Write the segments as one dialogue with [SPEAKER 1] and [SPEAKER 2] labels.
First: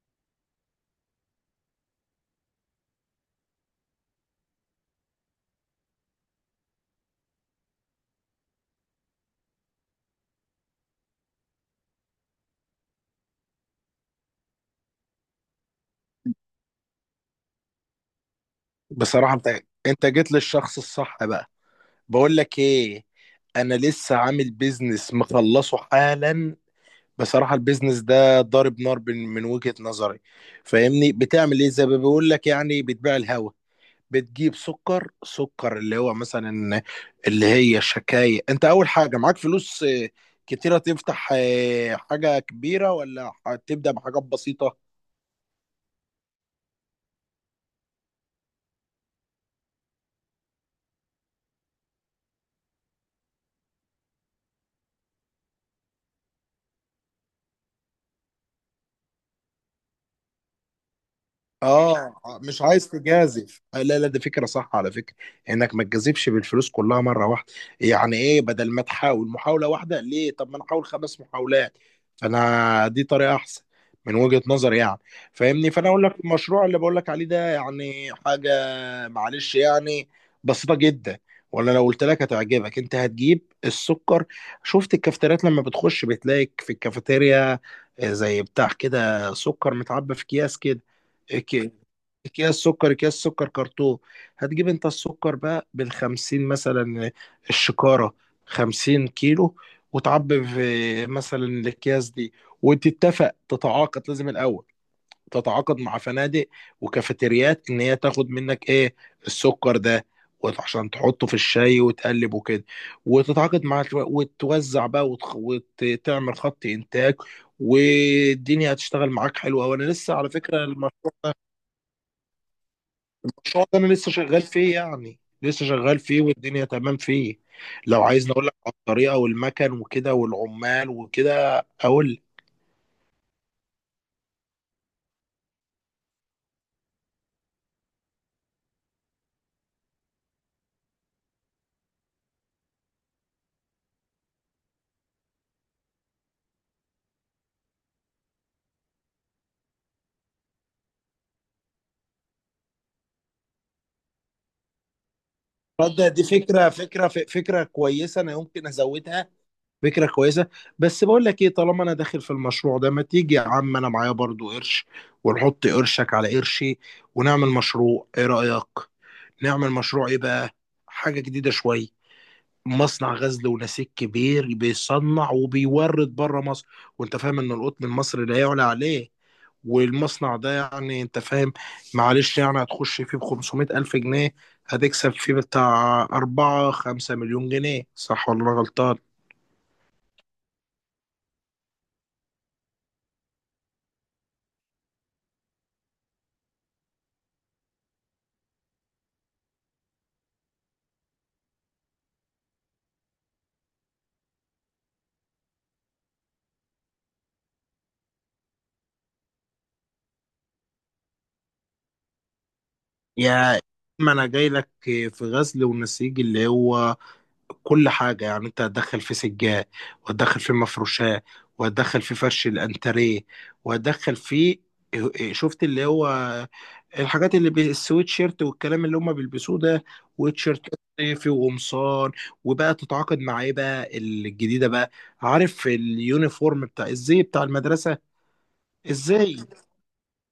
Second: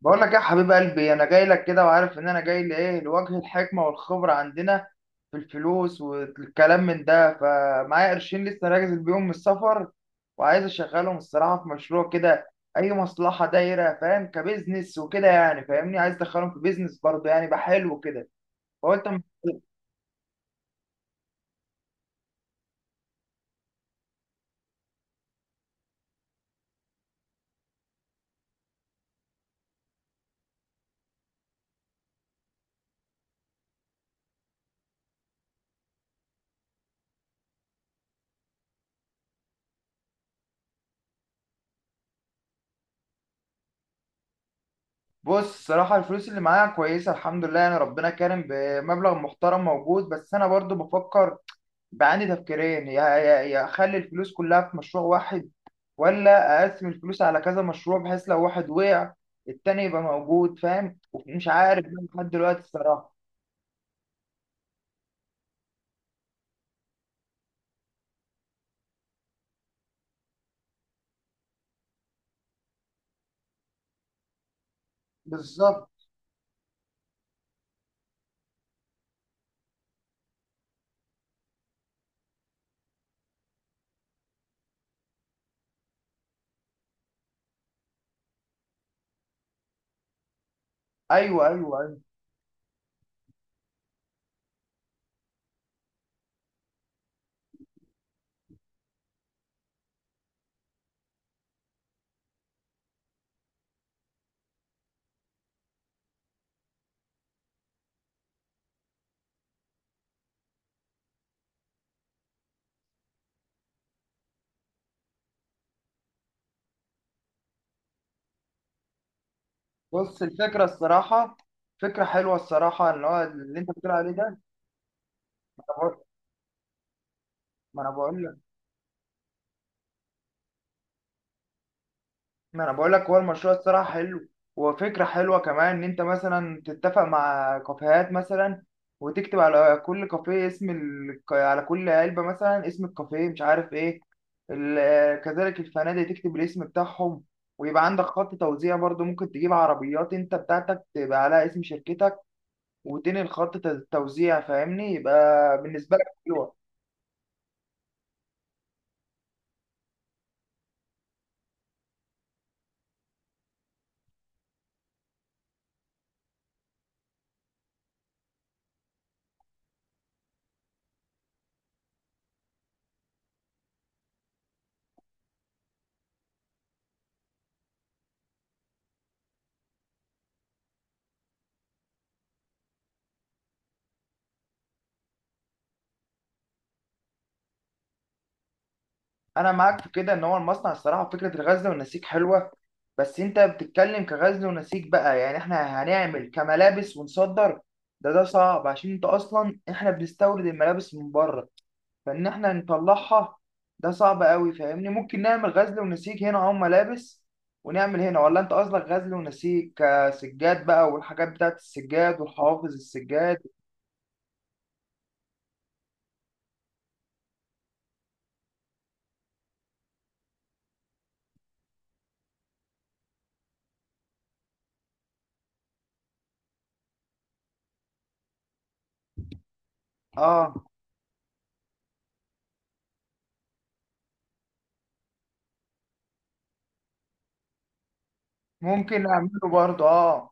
[SPEAKER 1] بقول لك إيه يا حبيب قلبي؟ انا جاي لك كده، وعارف ان انا جاي لايه. لوجه الحكمه والخبره عندنا في الفلوس والكلام من ده، فمعايا قرشين لسه راجز بيهم من السفر، وعايز اشغلهم الصراحه في مشروع كده، اي مصلحه دايره، فاهم؟ كبزنس وكده يعني، فاهمني؟ عايز ادخلهم في بيزنس برضه يعني، يبقى حلو كده. فقلت أما-.
[SPEAKER 2] بصراحة، انت جيت للشخص الصح بقى. بقول لك ايه، انا لسه عامل بيزنس مخلصه حالا. بصراحة البيزنس ده ضارب نار من وجهة نظري. فاهمني، بتعمل ايه زي ما بيقول لك يعني بتبيع الهوا. بتجيب سكر سكر اللي هو مثلا، اللي هي الشكاية، انت اول حاجة معاك فلوس، كتيرة، تفتح حاجة كبيرة ولا هتبدأ بحاجات بسيطة؟
[SPEAKER 1] بص، الصراحه الفلوس اللي معايا كويسه الحمد لله، يعني ربنا كرم بمبلغ محترم موجود، بس انا برضه بفكر. بعاني تفكيرين، يا اخلي الفلوس كلها في مشروع واحد، ولا اقسم الفلوس على كذا مشروع بحيث لو واحد وقع التاني يبقى موجود، فاهم؟ ومش عارف بقى
[SPEAKER 2] اه،
[SPEAKER 1] لحد دلوقتي
[SPEAKER 2] مش عايز
[SPEAKER 1] الصراحه.
[SPEAKER 2] تجازف. لا لا، دي فكره صح على فكره، انك ما تجازفش بالفلوس كلها مره واحده. يعني ايه؟ بدل ما تحاول محاوله واحده، ليه؟ طب ما انا احاول خمس محاولات. فانا دي طريقه احسن من وجهه نظري يعني. فاهمني، فانا
[SPEAKER 1] بالظبط.
[SPEAKER 2] اقول لك المشروع اللي بقول لك عليه ده يعني حاجه، معلش يعني، بسيطه جدا. ولا لو قلت لك هتعجبك، انت هتجيب السكر. شفت الكافتريات لما بتخش بتلاقي في الكافيتيريا زي بتاع كده سكر متعبى في اكياس كده،
[SPEAKER 1] ايوه، ايوه،
[SPEAKER 2] اكياس
[SPEAKER 1] ايوه.
[SPEAKER 2] اكياس سكر كرتون. هتجيب انت السكر بقى بالخمسين مثلا الشكارة، خمسين كيلو، وتعبي في مثلا الاكياس دي. تتعاقد لازم الاول، تتعاقد مع فنادق وكافيتريات ان هي تاخد منك ايه، السكر ده، عشان تحطه في الشاي وتقلب وكده. وتتعاقد مع وتوزع بقى، وتعمل خط انتاج، والدنيا هتشتغل معاك حلوه، وانا لسه
[SPEAKER 1] بص
[SPEAKER 2] على
[SPEAKER 1] الفكره
[SPEAKER 2] فكره.
[SPEAKER 1] الصراحه، فكره حلوه الصراحه اللي هو اللي
[SPEAKER 2] المشروع
[SPEAKER 1] انت
[SPEAKER 2] ده انا
[SPEAKER 1] بتقول عليه
[SPEAKER 2] لسه
[SPEAKER 1] ده.
[SPEAKER 2] شغال فيه، يعني لسه شغال فيه، والدنيا تمام فيه.
[SPEAKER 1] ما انا
[SPEAKER 2] لو عايزني
[SPEAKER 1] بقول.
[SPEAKER 2] اقول لك على الطريقه والمكن وكده والعمال وكده اقول لك.
[SPEAKER 1] ما انا بقول لك، هو المشروع الصراحه حلو، وفكره حلوه كمان ان انت مثلا تتفق مع كافيهات مثلا، وتكتب على كل كافيه اسم ال... على كل علبه مثلا اسم الكافيه، مش عارف ايه ال... كذلك الفنادق تكتب الاسم بتاعهم، ويبقى عندك خط توزيع برضو. ممكن تجيب عربيات انت بتاعتك تبقى عليها اسم شركتك، وتنقل خط توزيع، فاهمني؟ يبقى بالنسبه لك
[SPEAKER 2] تصدق دي
[SPEAKER 1] حلوه.
[SPEAKER 2] فكره، فكره كويسه، انا يمكن ازودها. فكره كويسه. بس بقول لك ايه، طالما انا داخل في المشروع ده، ما تيجي يا عم، انا معايا برضو قرش، ونحط قرشك على قرشي، ونعمل مشروع، ايه رايك؟ نعمل مشروع ايه بقى؟ حاجه جديده شويه. مصنع غزل ونسيج كبير، بيصنع وبيورد بره مصر، وانت فاهم ان القطن المصري لا يعلى عليه. والمصنع ده يعني انت فاهم، معلش يعني، هتخش فيه ب 500 ألف جنيه، هتكسب فيه بتاع 4 5 مليون جنيه، صح ولا أنا غلطان؟
[SPEAKER 1] انا معاك في كده ان هو المصنع الصراحه، فكره الغزل والنسيج حلوه، بس انت بتتكلم كغزل ونسيج بقى، يعني احنا هنعمل كملابس ونصدر؟ ده صعب، عشان انت اصلا احنا بنستورد الملابس من بره، فان احنا نطلعها ده صعب قوي، فاهمني؟ ممكن نعمل غزل ونسيج هنا او ملابس، ونعمل هنا. ولا انت قصدك غزل ونسيج كسجاد بقى، والحاجات بتاعت السجاد والحوافظ السجاد؟
[SPEAKER 2] يا، ما انا جاي لك في غزل ونسيج اللي هو كل حاجة، يعني انت هتدخل في سجاد، وهتدخل في مفروشات، وهتدخل في فرش الانتريه، وهتدخل في إيه، شفت، اللي هو الحاجات السويت شيرت والكلام اللي هم بيلبسوه ده،
[SPEAKER 1] اه
[SPEAKER 2] وتيشيرت صيفي وقمصان. وبقى تتعاقد مع ايه بقى الجديدة بقى؟ عارف اليونيفورم بتاع الزي بتاع المدرسة؟
[SPEAKER 1] ممكن
[SPEAKER 2] ازاي؟
[SPEAKER 1] نعمله برضه، اه.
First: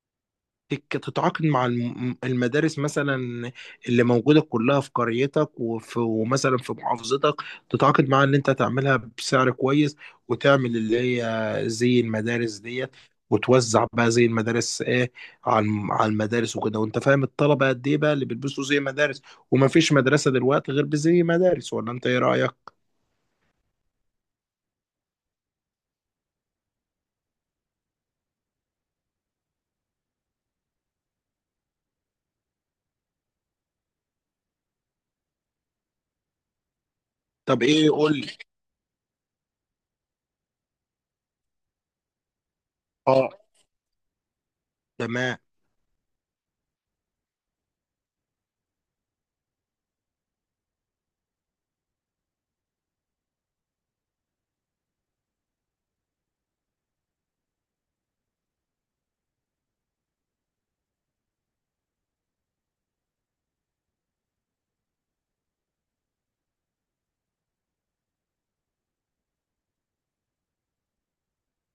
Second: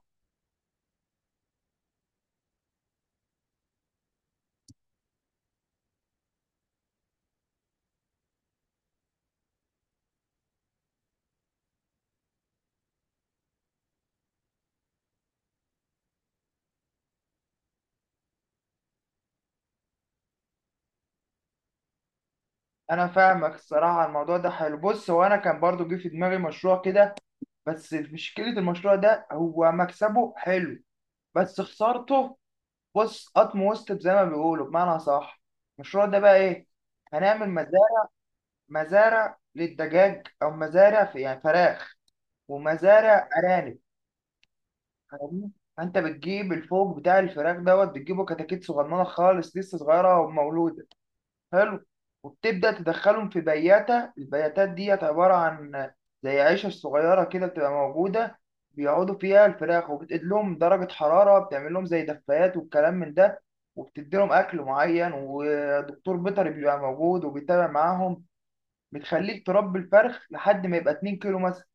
[SPEAKER 2] تتعاقد مع المدارس مثلا اللي موجودة كلها في قريتك، وفي ومثلا في محافظتك، تتعاقد معاها ان انت تعملها بسعر كويس، وتعمل اللي هي زي المدارس ديت، وتوزع بقى زي المدارس ايه، على على المدارس وكده. وانت فاهم الطلبة قد ايه بقى اللي بيلبسوا زي مدارس، وما فيش مدرسة دلوقتي غير بزي مدارس، ولا انت ايه رأيك؟
[SPEAKER 1] انا فاهمك الصراحه، الموضوع ده حلو. بص، هو انا كان برضو جه في دماغي مشروع كده، بس مشكله المشروع ده هو مكسبه حلو بس خسارته. بص، قطم وسط زي ما بيقولوا بمعنى صح. المشروع ده بقى ايه؟ هنعمل
[SPEAKER 2] طب ايه؟
[SPEAKER 1] مزارع،
[SPEAKER 2] قول لي.
[SPEAKER 1] مزارع للدجاج او مزارع في يعني فراخ، ومزارع
[SPEAKER 2] اه،
[SPEAKER 1] ارانب.
[SPEAKER 2] تمام.
[SPEAKER 1] فاهمني؟ فانت بتجيب الفوق بتاع الفراخ دوت، بتجيبه كتاكيت صغننه خالص، لسه صغيره ومولود. حلو. وبتبدأ تدخلهم في بياتة، البياتات ديت عبارة عن زي عيشة صغيرة كده بتبقى موجودة، بيقعدوا فيها الفراخ، وبتقيد لهم درجة حرارة، بتعمل لهم زي دفايات والكلام من ده، وبتدي لهم أكل معين، ودكتور بيطري بيبقى موجود وبيتابع معاهم. بتخليك تربي الفرخ لحد ما يبقى 2 كيلو مثلا،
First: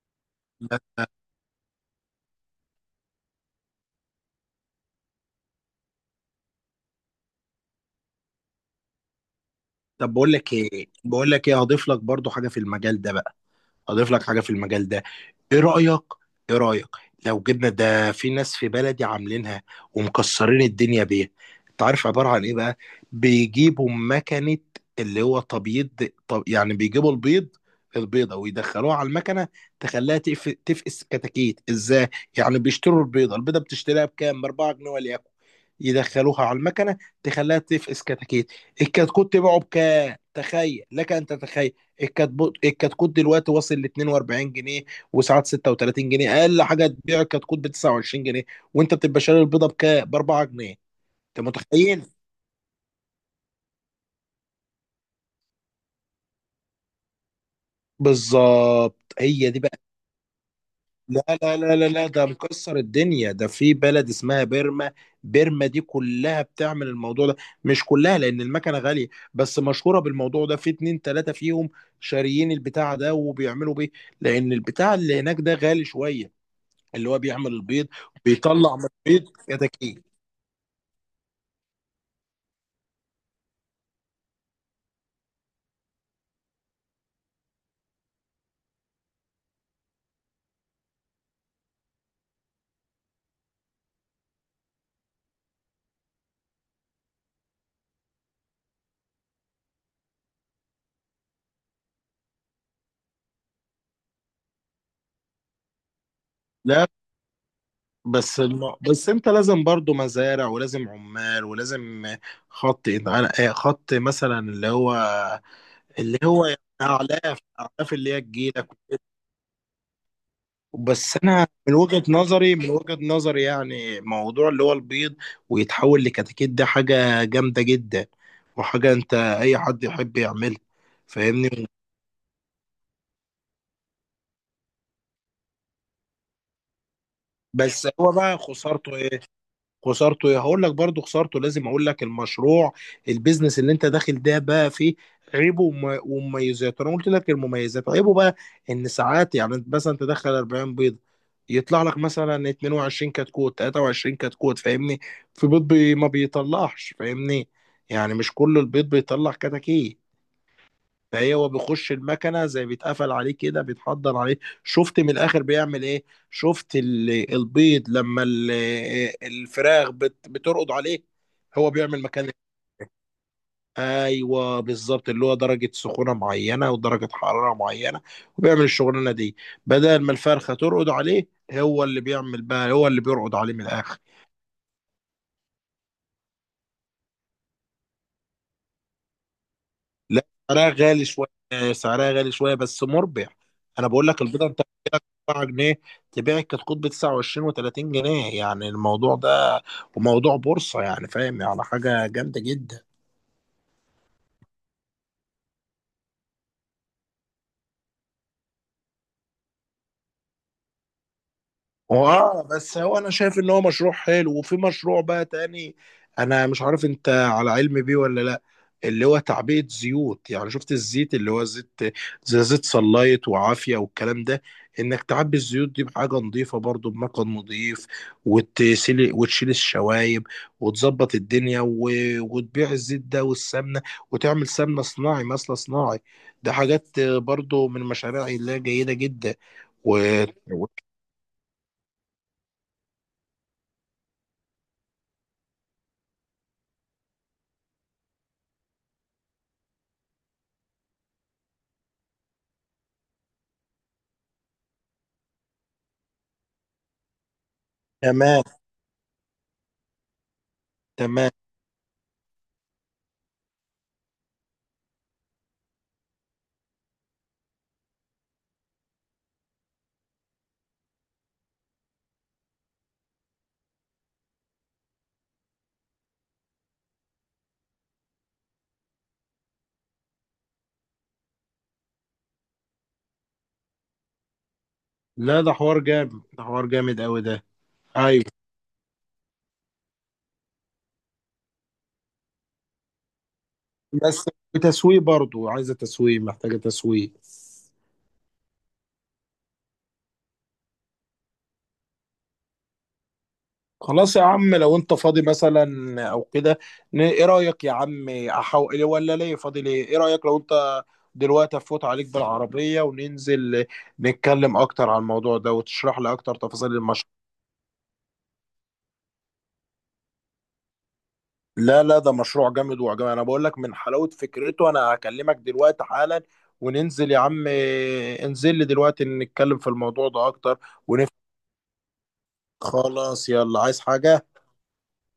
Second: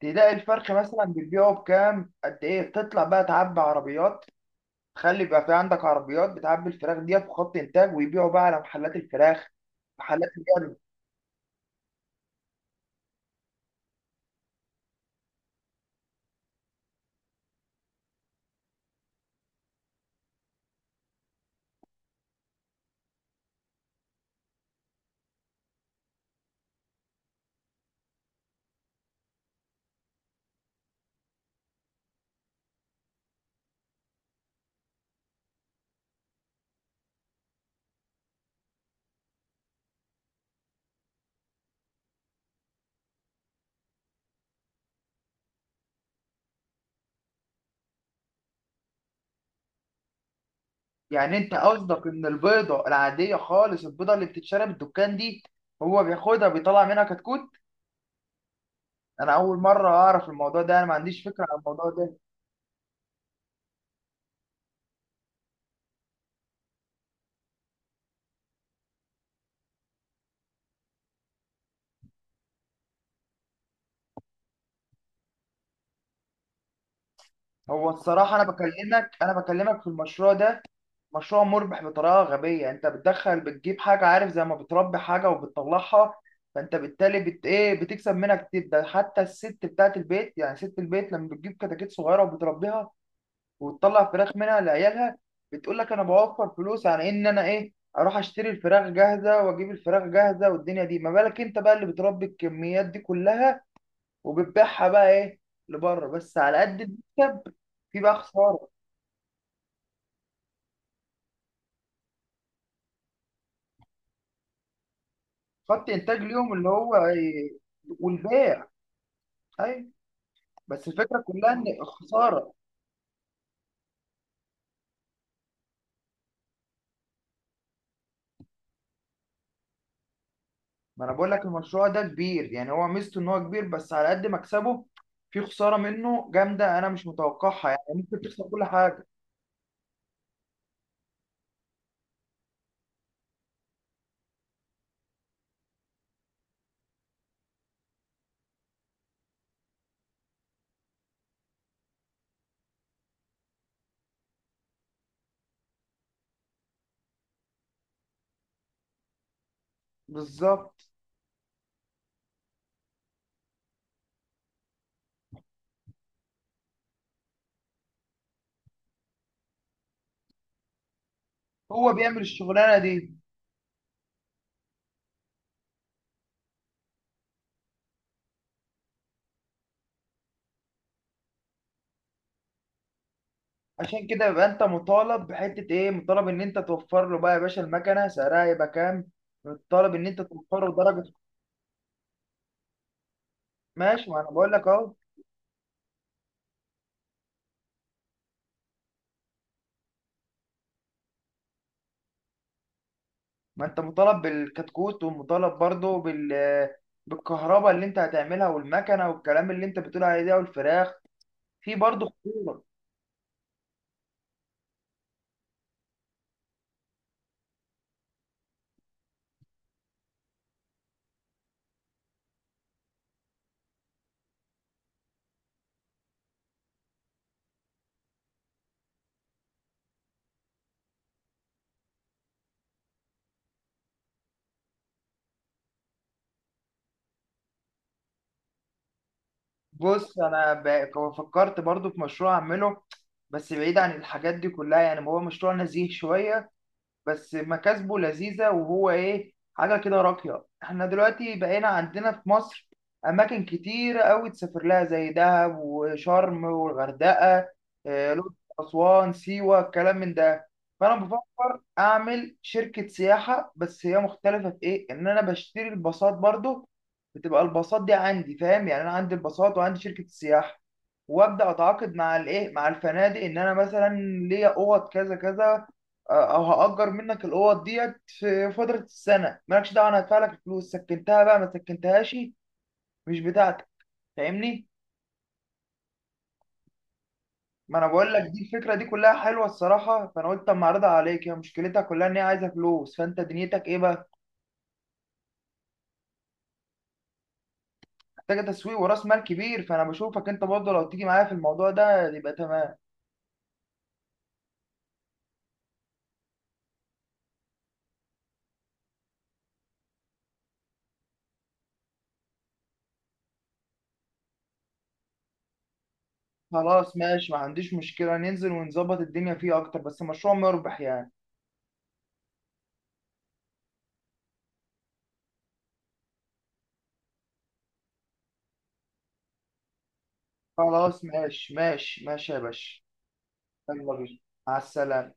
[SPEAKER 1] تلاقي الفرخ مثلا بتبيعه بكام قد إيه. بتطلع بقى تعبي عربيات، خلي يبقى في عندك عربيات بتعبي الفراخ دي في خط انتاج، ويبيعوا بقى على محلات الفراخ،
[SPEAKER 2] طب
[SPEAKER 1] محلات
[SPEAKER 2] بقول لك
[SPEAKER 1] اللحم.
[SPEAKER 2] ايه، هضيف لك برضو حاجة في المجال ده بقى، اضيف لك حاجه في المجال ده. ايه رايك؟ ايه رايك لو جبنا ده في ناس في بلدي عاملينها ومكسرين الدنيا بيها؟ انت عارف عباره عن ايه بقى؟ بيجيبوا مكنه اللي هو تبييض. طب يعني بيجيبوا البيض، البيضه، ويدخلوها على المكنه، تفقس كتاكيت، ازاي؟ يعني بيشتروا البيضه، بتشتريها بكام؟ ب 4 جنيه وليكن، يدخلوها على المكنه تخليها تفقس كتاكيت. الكتكوت تبيعه بكام؟ تخيل لك ان تتخيل، الكتكوت دلوقتي واصل ل 42 جنيه، وساعات 36 جنيه، اقل حاجه تبيع الكتكوت ب 29 جنيه، وانت بتبقى شاري البيضه بكام؟ ب 4 جنيه.
[SPEAKER 1] يعني
[SPEAKER 2] انت
[SPEAKER 1] انت
[SPEAKER 2] متخيل؟
[SPEAKER 1] قصدك ان البيضه العاديه خالص، البيضه اللي بتتشرب الدكان دي، هو بياخدها بيطلع منها كتكوت؟
[SPEAKER 2] بالظبط،
[SPEAKER 1] انا
[SPEAKER 2] هي
[SPEAKER 1] اول
[SPEAKER 2] دي بقى.
[SPEAKER 1] مره اعرف الموضوع ده، انا ما عنديش
[SPEAKER 2] لا
[SPEAKER 1] فكره
[SPEAKER 2] لا
[SPEAKER 1] عن
[SPEAKER 2] لا لا
[SPEAKER 1] الموضوع
[SPEAKER 2] لا،
[SPEAKER 1] ده.
[SPEAKER 2] ده مكسر الدنيا، ده في بلد اسمها بيرما. بيرما دي كلها بتعمل الموضوع ده. مش كلها لان المكنه غاليه، بس مشهوره بالموضوع ده. في اتنين تلاته فيهم شاريين البتاع ده وبيعملوا بيه، لان البتاع اللي هناك ده غالي شويه، اللي هو بيعمل البيض،
[SPEAKER 1] هو الصراحه انا
[SPEAKER 2] بيطلع من
[SPEAKER 1] بكلمك،
[SPEAKER 2] البيض
[SPEAKER 1] انا بكلمك في
[SPEAKER 2] كتاكيت.
[SPEAKER 1] المشروع ده، مشروع مربح بطريقه غبيه. انت بتدخل بتجيب حاجه، عارف؟ زي ما بتربي حاجه وبتطلعها، فانت بالتالي بت ايه؟ بتكسب منها كتير. ده حتى الست بتاعت البيت، يعني ست البيت لما بتجيب كتاكيت صغيره وبتربيها وتطلع فراخ منها لعيالها، بتقول لك انا بوفر فلوس عن ان انا ايه؟ اروح اشتري الفراخ جاهزه، واجيب الفراخ جاهزه والدنيا دي. ما بالك انت بقى اللي بتربي الكميات دي كلها وبتبيعها بقى ايه؟ لبره. بس على قد
[SPEAKER 2] لا،
[SPEAKER 1] المكسب في بقى خساره.
[SPEAKER 2] بس انت لازم برضو مزارع، ولازم عمال، ولازم خط خط مثلا، اللي هو،
[SPEAKER 1] خط انتاج
[SPEAKER 2] اللي هو
[SPEAKER 1] اليوم
[SPEAKER 2] يعني
[SPEAKER 1] اللي هو
[SPEAKER 2] اعلاف
[SPEAKER 1] إيه؟
[SPEAKER 2] اعلاف اللي هي
[SPEAKER 1] والبيع.
[SPEAKER 2] تجيلك.
[SPEAKER 1] ايوه. بس
[SPEAKER 2] بس
[SPEAKER 1] الفكره
[SPEAKER 2] انا
[SPEAKER 1] كلها ان الخساره،
[SPEAKER 2] من وجهة نظري، يعني موضوع اللي هو البيض ويتحول لكتاكيت، ده حاجة جامدة جدا، وحاجة انت اي حد يحب يعملها.
[SPEAKER 1] ما انا بقول لك
[SPEAKER 2] فاهمني؟
[SPEAKER 1] المشروع ده كبير، يعني هو ميزته ان هو كبير، بس على قد مكسبه في خساره منه جامده انا مش متوقعها، يعني
[SPEAKER 2] بس هو
[SPEAKER 1] ممكن
[SPEAKER 2] بقى
[SPEAKER 1] تخسر كل
[SPEAKER 2] خسارته
[SPEAKER 1] حاجه.
[SPEAKER 2] ايه؟ خسارته ايه؟ هقول لك برضو خسارته. لازم اقول لك المشروع، البيزنس اللي انت داخل ده بقى فيه عيبه ومميزاته. انا قلت لك المميزات، عيبه بقى ان ساعات يعني مثلا تدخل 40 بيضه، يطلع لك مثلا 22 كتكوت، 23 كتكوت. فاهمني؟ في بيض بي ما بيطلعش. فاهمني؟ يعني مش كل البيض بيطلع كتاكيت.
[SPEAKER 1] بالظبط.
[SPEAKER 2] فهي هو بيخش المكنه زي بيتقفل عليه كده، بيتحضر عليه. شفت من الاخر بيعمل ايه؟ شفت البيض لما الفراخ بترقد عليه، هو
[SPEAKER 1] هو
[SPEAKER 2] بيعمل
[SPEAKER 1] بيعمل
[SPEAKER 2] مكان.
[SPEAKER 1] الشغلانه دي.
[SPEAKER 2] ايوه بالظبط، اللي هو درجه سخونه معينه ودرجه حراره معينه، وبيعمل الشغلانه دي، بدل ما الفرخه ترقد عليه، هو اللي بيعمل بقى، هو اللي بيرقد عليه من الاخر.
[SPEAKER 1] عشان كده يبقى انت مطالب بحته ايه؟ مطالب ان انت توفر له بقى يا باشا المكنه سعرها يبقى كام، مطالب ان انت
[SPEAKER 2] لا،
[SPEAKER 1] توفر
[SPEAKER 2] سعرها
[SPEAKER 1] له
[SPEAKER 2] غالي
[SPEAKER 1] درجه.
[SPEAKER 2] شويه، سعرها غالي شويه، بس مربح. انا بقول
[SPEAKER 1] ماشي، ما
[SPEAKER 2] لك
[SPEAKER 1] انا بقول
[SPEAKER 2] البيضه
[SPEAKER 1] لك اهو.
[SPEAKER 2] 7 جنيه، تبيعك كتكوت ب 29 و30 جنيه، يعني الموضوع ده وموضوع بورصة يعني، فاهم؟ يعني حاجة جامدة جدا.
[SPEAKER 1] ما انت مطالب بالكتكوت، ومطالب برضه بال، بالكهرباء اللي انت هتعملها، والمكنه والكلام اللي انت بتقول عليه ده، والفراخ. في برضه
[SPEAKER 2] هو اه،
[SPEAKER 1] خطورة.
[SPEAKER 2] بس هو انا شايف ان هو مشروع حلو. وفي مشروع بقى تاني انا مش عارف انت على علم بيه ولا لا، اللي هو تعبئة زيوت، يعني شفت الزيت اللي هو زيت، زي زيت صلايت وعافية والكلام ده، انك تعبي الزيوت دي بحاجة نظيفة، برضو بمكان نظيف، وتسيل وتشيل الشوايب، وتظبط الدنيا وتبيع الزيت ده والسمنة. وتعمل سمنة صناعي مثلا، صناعي، ده حاجات برضو من المشاريع اللي هي جيدة جدا و...
[SPEAKER 1] بص أنا فكرت برضه في مشروع أعمله، بس بعيد عن الحاجات دي كلها، يعني هو مشروع نزيه شوية، بس مكاسبه لذيذة، وهو ايه، حاجة كده راقية. احنا دلوقتي بقينا عندنا في مصر أماكن كتير أوي تسافر لها، زي دهب وشرم والغردقة، آه، الأقصر،
[SPEAKER 2] وكمان.
[SPEAKER 1] أسوان، سيوة، الكلام من ده. فأنا
[SPEAKER 2] تمام.
[SPEAKER 1] بفكر أعمل شركة سياحة، بس هي مختلفة في إيه؟ إن أنا بشتري الباصات برضو، بتبقى الباصات دي عندي، فاهم؟ يعني أنا عندي الباصات وعندي شركة السياحة، وأبدأ أتعاقد مع الإيه؟ مع الفنادق، إن أنا مثلا ليا أوض كذا كذا، او هاجر منك الاوض ديت في فتره السنه، مالكش دعوه، انا هدفع لك الفلوس، سكنتها بقى ما سكنتهاش مش بتاعتك، فاهمني؟
[SPEAKER 2] لا، ده حوار جامد، ده حوار جامد قوي ده.
[SPEAKER 1] ما انا بقول لك
[SPEAKER 2] ايوه
[SPEAKER 1] دي الفكره دي كلها حلوه الصراحه، فانا قلت اما اعرضها عليك، هي مشكلتها كلها ان هي عايزه فلوس، فانت دنيتك ايه بقى؟
[SPEAKER 2] بس، تسويق برضو، عايزه تسويق، محتاجه تسويق.
[SPEAKER 1] محتاجه تسويق وراس مال كبير، فانا بشوفك انت برضه لو تيجي معايا في الموضوع ده يبقى تمام.
[SPEAKER 2] خلاص يا عم، لو انت فاضي مثلا او كده، ايه رايك يا عم؟ احاول ولا ليه؟ فاضي ليه؟ ايه رايك لو انت دلوقتي افوت عليك بالعربيه وننزل نتكلم اكتر عن الموضوع ده، وتشرح لي اكتر تفاصيل
[SPEAKER 1] خلاص
[SPEAKER 2] المشروع؟
[SPEAKER 1] ماشي ما عنديش مشكله، ننزل ونظبط الدنيا فيه اكتر، بس مشروع مربح يعني.
[SPEAKER 2] لا لا، ده مشروع جامد وعجبني. انا بقول لك من حلاوة فكرته، انا هكلمك دلوقتي حالا، وننزل يا عم. انزل لي دلوقتي، نتكلم في الموضوع ده اكتر
[SPEAKER 1] خلاص
[SPEAKER 2] ونفهم.
[SPEAKER 1] ماشي، ماشي ماشي يا باشا.
[SPEAKER 2] خلاص، يلا، عايز
[SPEAKER 1] يلا بينا.
[SPEAKER 2] حاجة؟
[SPEAKER 1] مع السلامه.